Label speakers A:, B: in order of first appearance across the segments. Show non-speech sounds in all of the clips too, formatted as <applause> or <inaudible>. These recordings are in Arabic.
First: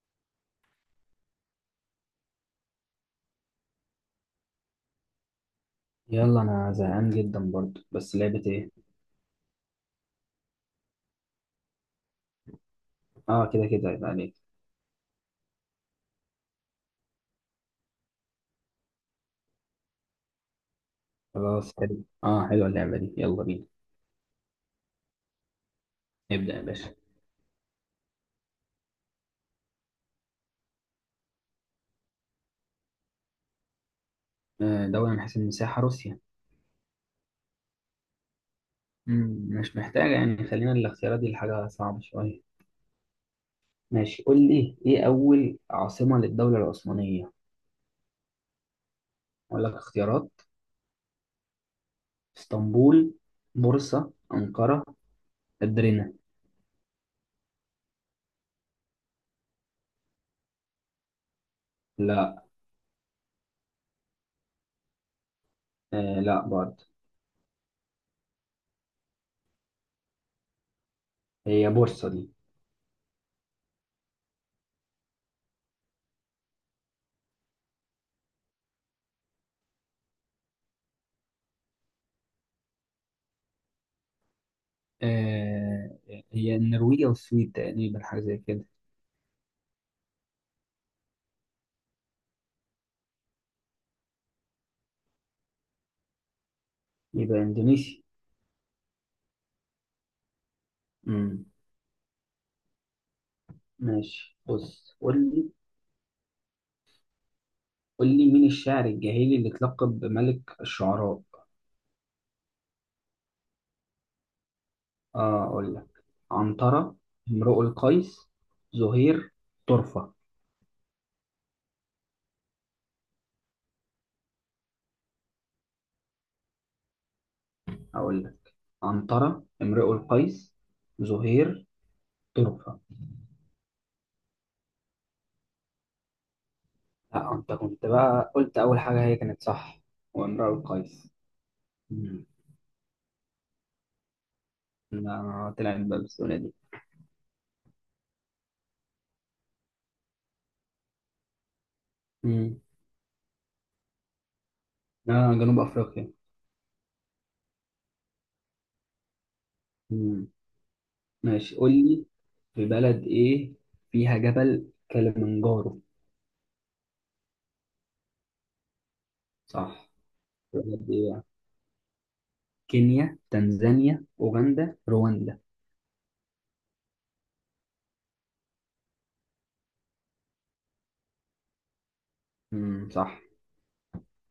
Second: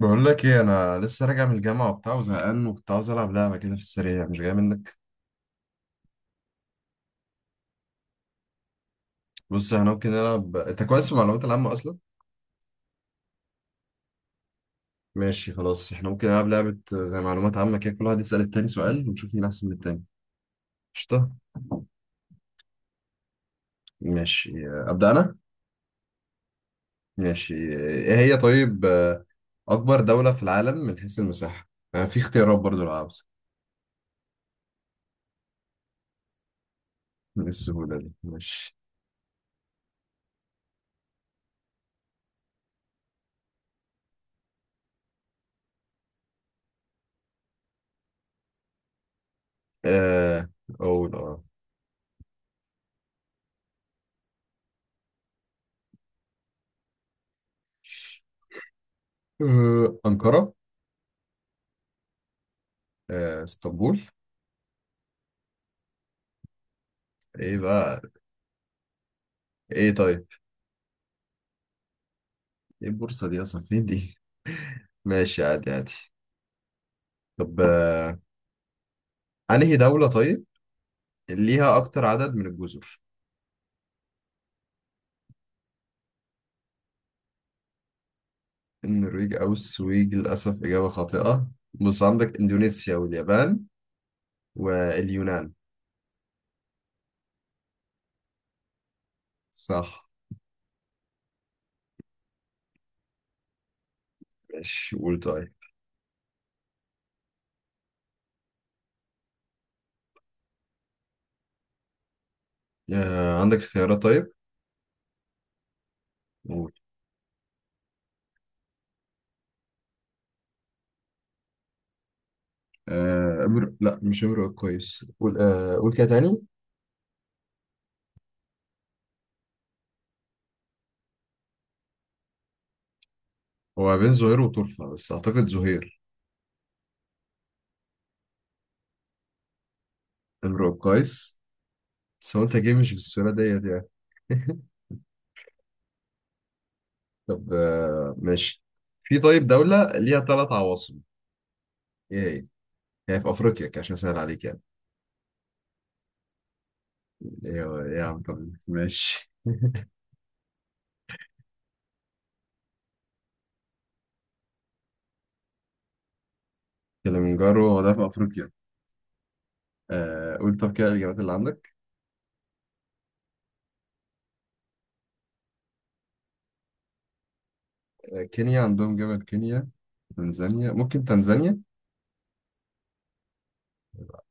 A: بقول لك ايه، انا لسه راجع من الجامعه وبتاع وزهقان، وكنت عاوز العب لعبه كده في السريع. مش جاي منك؟
B: يلا، انا زهقان جدا برضو، بس لعبة ايه؟
A: بص، احنا ممكن نلعب. انت كويس في المعلومات العامه اصلا.
B: اه، كده كده يبقى عليك.
A: ماشي خلاص، احنا ممكن نلعب لعبه زي معلومات عامه كده، كل واحد يسال التاني سؤال ونشوف مين احسن من التاني. قشطه.
B: خلاص حلو، اه حلوة اللعبة دي، يلا بينا.
A: ماشي ابدا انا.
B: نبدأ يا باشا.
A: ماشي، ايه هي طيب؟ اكبر دوله في العالم من حيث المساحه. آه، في اختيارات برضو لو عاوز.
B: دولة من حيث المساحة، روسيا.
A: من السهوله دي؟ ماشي.
B: مش محتاجة، يعني خلينا الاختيارات دي لحاجة صعبة شوية. ماشي، قول لي ايه أول عاصمة للدولة العثمانية؟ اقول لك اختيارات.
A: آه، اقول اه.
B: اسطنبول، بورصة، أنقرة، أدرينا.
A: انقره.
B: لا.
A: اسطنبول.
B: آه، لا برضه.
A: ايه بقى؟ ايه طيب؟
B: هي بورصة دي.
A: ايه البورصة دي اصلا؟ فين دي؟ <laughs> ماشي، عادي عادي. طب انهي دولة طيب اللي ليها اكتر عدد من الجزر؟
B: آه هي النرويج والسويد تقريبا، حاجة زي كده.
A: النرويج او السويد؟ للاسف اجابة خاطئة. بص، عندك اندونيسيا واليابان واليونان.
B: يبقى إندونيسيا.
A: صح.
B: مم. ماشي،
A: ماشي
B: بص قول
A: قول
B: لي.
A: طيب.
B: قول لي مين الشاعر الجاهلي اللي اتلقب بملك الشعراء؟
A: عندك اختيارات طيب؟
B: اه، اقول لك.
A: قول.
B: عنترة، امرؤ القيس، زهير، طرفة.
A: آه، امر لا مش امرؤ القيس. قول قول كده تاني.
B: اقول لك عنترة، امرؤ القيس، زهير، طرفة.
A: هو بين زهير وطرفة، بس اعتقد زهير.
B: لا، انت كنت بقى قلت اول حاجة، هي كانت صح. وامرؤ
A: امرؤ
B: القيس.
A: القيس.
B: مم.
A: بس هو انت جاي مش في السورة ديت يعني. <laughs>
B: لا، طلعت بقى بالسهولة دي.
A: طب ماشي. في طيب دولة ليها ثلاث عواصم. ايه هي؟
B: مم.
A: هي في افريقيا كده، عشان اسهل عليك يعني.
B: لا، جنوب افريقيا.
A: ايه يا عم؟ طب ماشي.
B: مم. ماشي، قول لي في بلد ايه فيها جبل كليمنجارو؟
A: كليمنجارو هو ده في افريقيا.
B: صح.
A: آه قول، طب كده
B: بلاد إيه
A: الاجابات
B: يعني؟
A: اللي عندك.
B: كينيا، تنزانيا، أوغندا، رواندا.
A: آه، كينيا عندهم جبل كينيا. تنزانيا، ممكن تنزانيا.
B: صح.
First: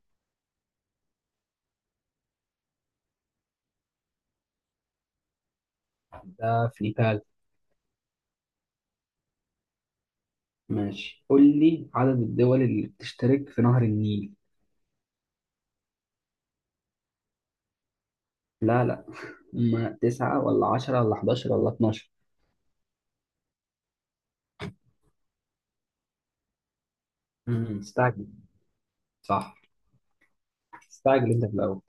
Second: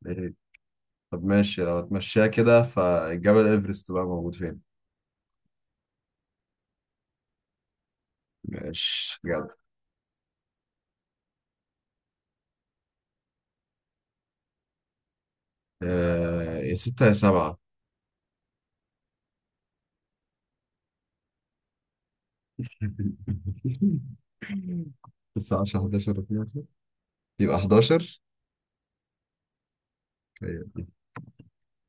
A: إيه. طب ماشي. لو اتمشيها كده، فالجبل ايفرست بقى موجود فين؟
B: ده في نيبال.
A: ماشي جدع.
B: ماشي، قول لي عدد الدول اللي بتشترك في نهر النيل؟
A: آه، يا ستة يا سبعة.
B: لا، لا، <laughs> هما تسعة ولا عشرة ولا حداشر ولا اتناشر؟
A: <laughs> تسعة، 10، 11، 12. يبقى 11.
B: استعجل. صح. استعجل انت في الأول.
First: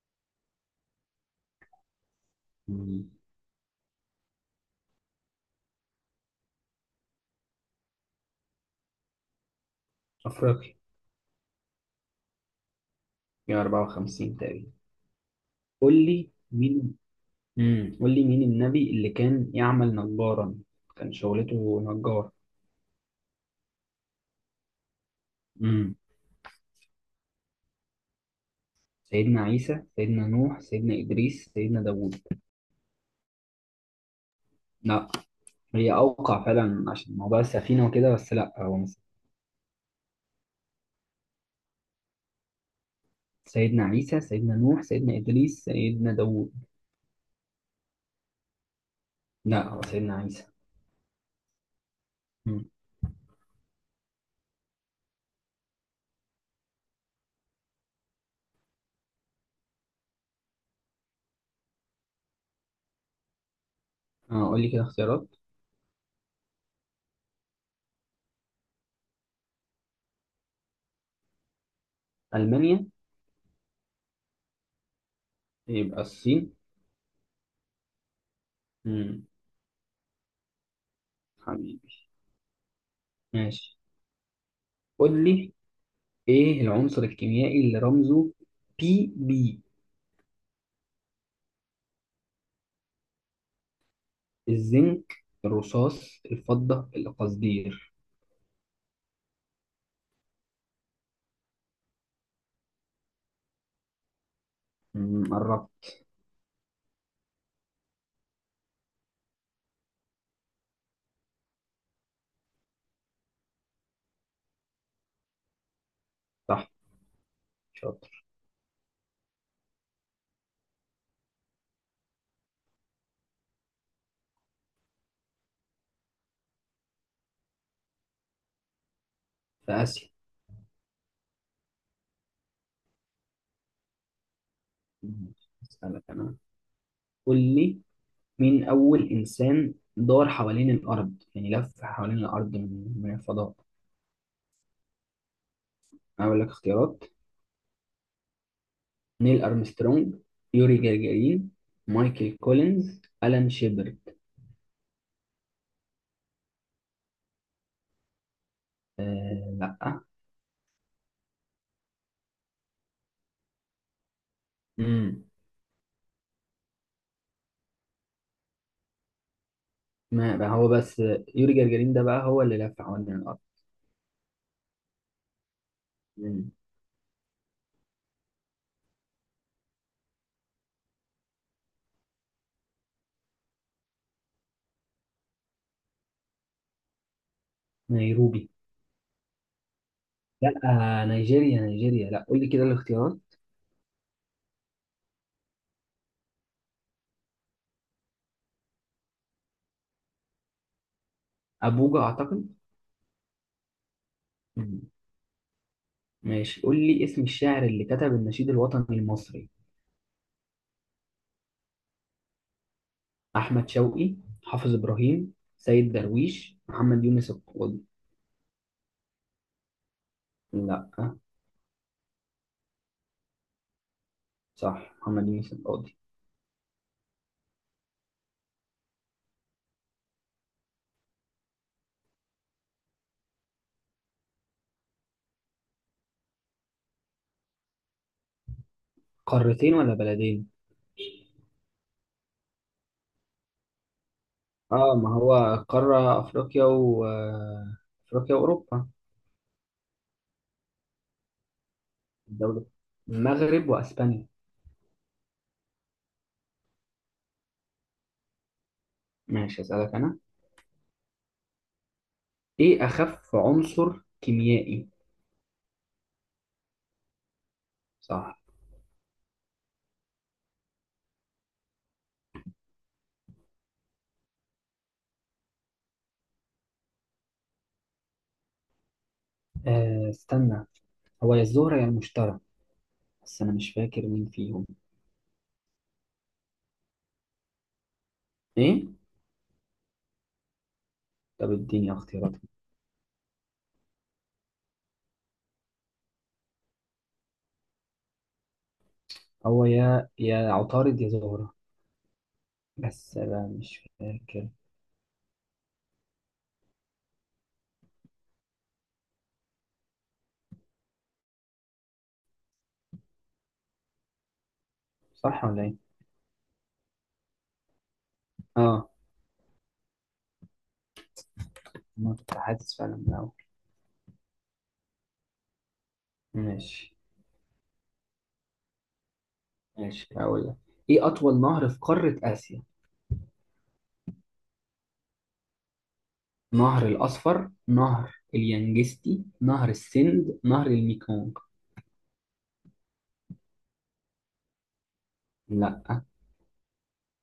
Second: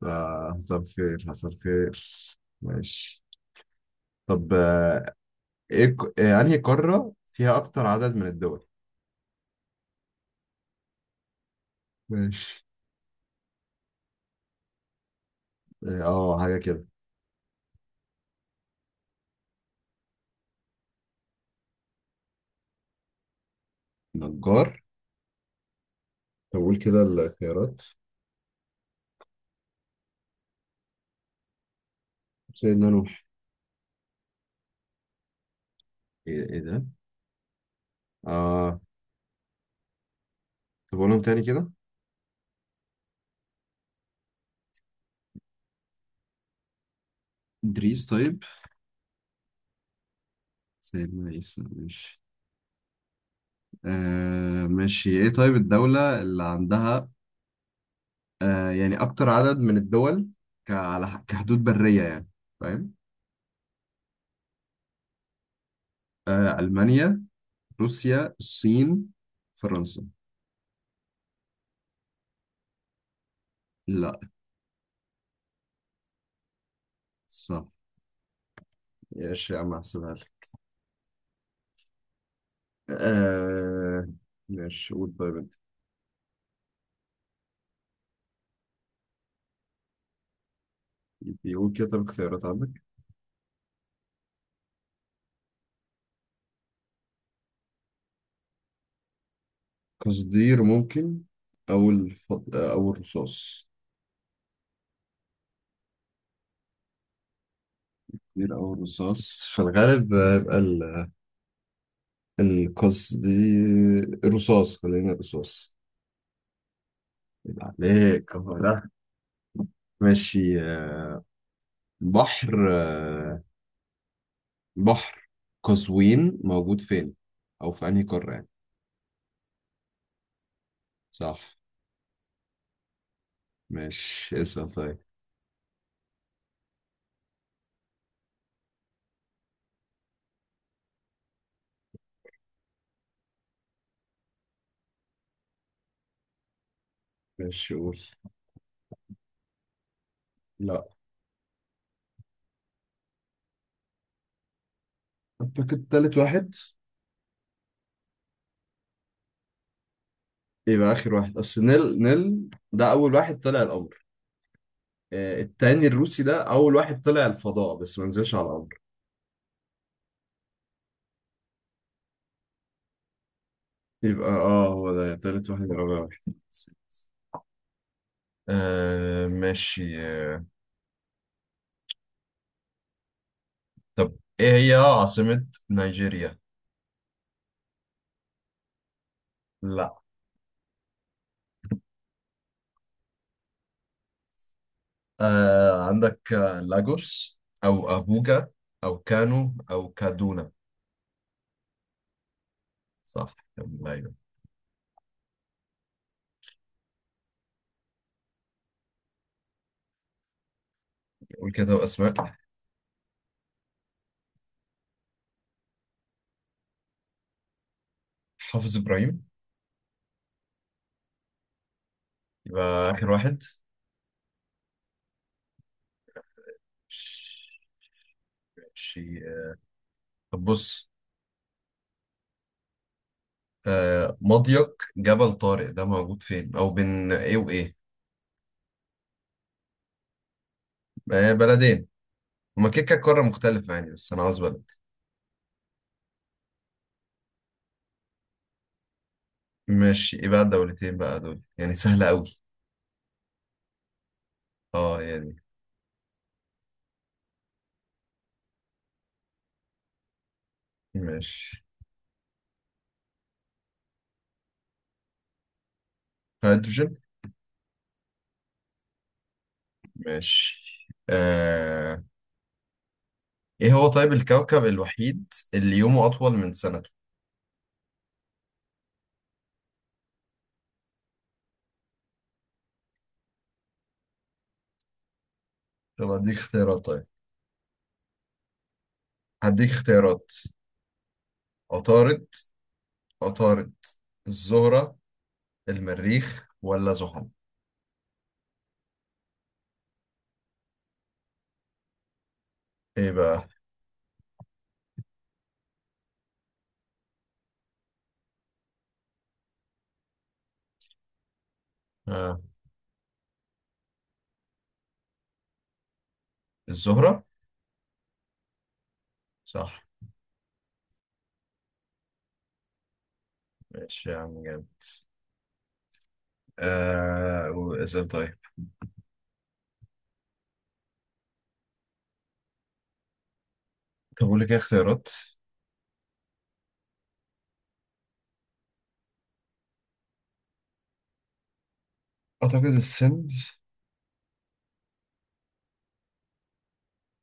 A: فحصل خير حصل خير.
B: مم.
A: ماشي. طب آه، انهي قارة فيها اكتر عدد من الدول؟
B: أفريقيا.
A: ماشي.
B: يا 54 تقريبا. قول
A: اه
B: لي
A: حاجة كده.
B: مين. قول لي مين النبي اللي كان يعمل نجارا؟ كان شغلته نجار.
A: نجار.
B: امم
A: طب قول كده الخيارات.
B: سيدنا عيسى، سيدنا نوح، سيدنا إدريس، سيدنا داوود.
A: سيدنا نوح.
B: لا. هي أوقع
A: ايه؟ إيه
B: فعلا
A: ده؟
B: عشان موضوع السفينة وكده، بس لأ، هو
A: اه.
B: مش.
A: طب قولهم تاني كده.
B: سيدنا عيسى، سيدنا نوح، سيدنا إدريس، سيدنا داوود.
A: إدريس طيب.
B: لأ، هو سيدنا عيسى.
A: سيدنا عيسى، ماشي.
B: مم.
A: آه ماشي. ايه طيب الدولة اللي عندها آه يعني أكتر عدد من الدول، كحدود برية يعني، فاهم؟
B: اه، قول لي كده اختيارات.
A: آه، ألمانيا، روسيا، الصين، فرنسا.
B: ألمانيا.
A: لا.
B: يبقى الصين.
A: صح.
B: مم.
A: ماشي يا عم، هحسبها لك.
B: حبيبي. ماشي،
A: آه ماشي قول
B: قول
A: طيب
B: لي
A: انت.
B: إيه العنصر الكيميائي اللي رمزه بي بي؟
A: بيقول كده، طب اختيارات عندك.
B: الزنك، الرصاص، الفضة، القصدير.
A: قصدير ممكن. او الرصاص.
B: قربت.
A: قصدير او الرصاص. في الغالب هيبقى القصدير، الرصاص. خلينا الرصاص.
B: صح.
A: يبقى
B: شاطر.
A: عليك أهو ده. ماشي. بحر، بحر قزوين موجود فين؟ او في انهي قارة يعني؟
B: في آسيا.
A: صح. ماشي، اسأل طيب.
B: مم. أسألك أنا. قول لي مين أول إنسان دار حوالين الأرض، يعني لف حوالين الأرض من الفضاء؟ أقول لك اختيارات.
A: ماشي قول.
B: نيل أرمسترونج. يوري
A: لا.
B: جagarin. مايكل كولينز، ألان شيبرد.
A: اعتقد تالت واحد.
B: آه، لأ.
A: يبقى اخر واحد، اصل نيل، ده اول واحد طلع القمر.
B: امم
A: التاني الروسي ده اول واحد طلع الفضاء، بس ما نزلش على القمر.
B: ما بقى هو بس. يوري جagarin ده بقى هو اللي لف حوالين الأرض.
A: يبقى اه هو ده تالت واحد، يبقى أول واحد.
B: امم.
A: آه ماشي آه. طب ايه هي عاصمة نيجيريا؟
B: نيروبي.
A: لا.
B: لأ. نيجيريا نيجيريا، لأ، قول لي كده الاختيارات.
A: آه، عندك لاجوس او ابوجا او كانو او كادونا.
B: أبوجا أعتقد.
A: صح يلا، ايوه.
B: مم. ماشي، قول لي اسم الشاعر اللي كتب النشيد الوطني المصري؟
A: قول كده اسماء.
B: احمد شوقي، حافظ ابراهيم، سيد درويش، محمد يونس القاضي.
A: حافظ ابراهيم.
B: لا.
A: يبقى آخر واحد.
B: صح، محمد يونس القاضي.
A: ماشي. طب بص، آه، مضيق جبل طارق ده موجود فين، أو بين إيه وإيه؟
B: قارتين ولا بلدين؟
A: آه، بلدين. هما كده كده قارة مختلفة يعني، بس أنا عاوز بلد.
B: اه، ما هو. قارة افريقيا، و آه، افريقيا واوروبا.
A: ماشي، إيه بقى الدولتين بقى دول؟ يعني سهلة أوي.
B: الدولة، المغرب واسبانيا.
A: أه يعني.
B: ماشي، اسالك انا.
A: ماشي.
B: ايه اخف عنصر كيميائي؟
A: هيدروجين.
B: صح.
A: ماشي. آه، إيه هو طيب الكوكب الوحيد اللي يومه أطول من سنته؟
B: استنى. هو يا الزهرة يا المشتري. بس انا مش فاكر مين فيهم.
A: طب هديك اختيارات طيب.
B: ايه؟
A: هديك اختيارات.
B: طب اديني
A: عطارد،
B: اختيارات.
A: عطارد, الزهرة، المريخ ولا زحل؟
B: هو يا عطارد يا زهرة.
A: ايه
B: بس انا
A: بقى؟
B: مش فاكر.
A: آه.
B: صح ولا ايه؟
A: الزهرة.
B: اه.
A: صح.
B: انا كنت حاسس فعلا من الاول.
A: ماشي يا عم، جامد.
B: ماشي.
A: آه وإزاي طيب؟
B: ماشي، هقول لك. ايه اطول نهر في قارة اسيا؟
A: طب أقول لك إيه اختيارات.
B: نهر الاصفر، نهر اليانجستي، نهر السند، نهر الميكونغ.
A: أعتقد السندز.
B: لا.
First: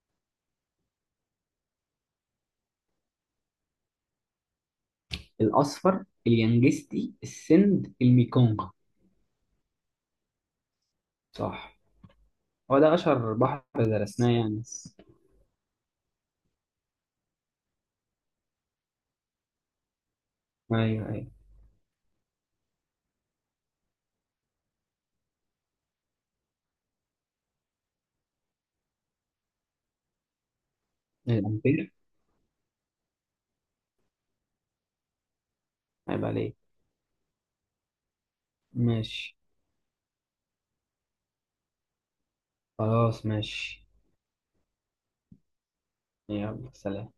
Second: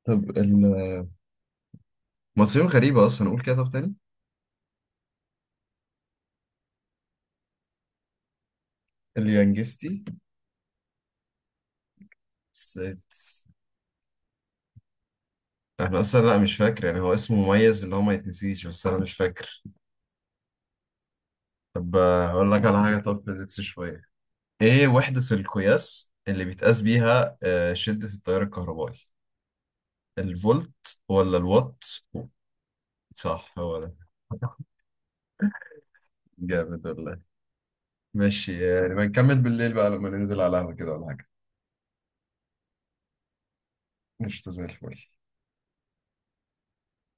A: طب المصريين غريبة أصلا، أقول كده طب تاني.
B: الاصفر، اليانجستي، السند، الميكونغ.
A: اليانجستي.
B: صح. هو ده اشهر
A: سيتس.
B: بحر درسناه يعني، بس.
A: أنا أصلا لا مش فاكر يعني، هو اسمه مميز اللي هو ما يتنسيش، بس أنا مش فاكر.
B: ايوه، ايوه.
A: طب أقول لك على حاجة. طب فيزيكس شوية. إيه وحدة القياس اللي بيتقاس بيها آه شدة التيار الكهربائي؟ الفولت ولا الوات؟
B: الامبير.
A: صح، هو ده.
B: عيب عليك.
A: جامد والله. ماشي، يعني
B: ماشي.
A: بنكمل بالليل بقى لما ننزل على القهوة كده ولا حاجة.
B: خلاص، ماشي.
A: قشطة زي الفل.
B: يلا، سلام.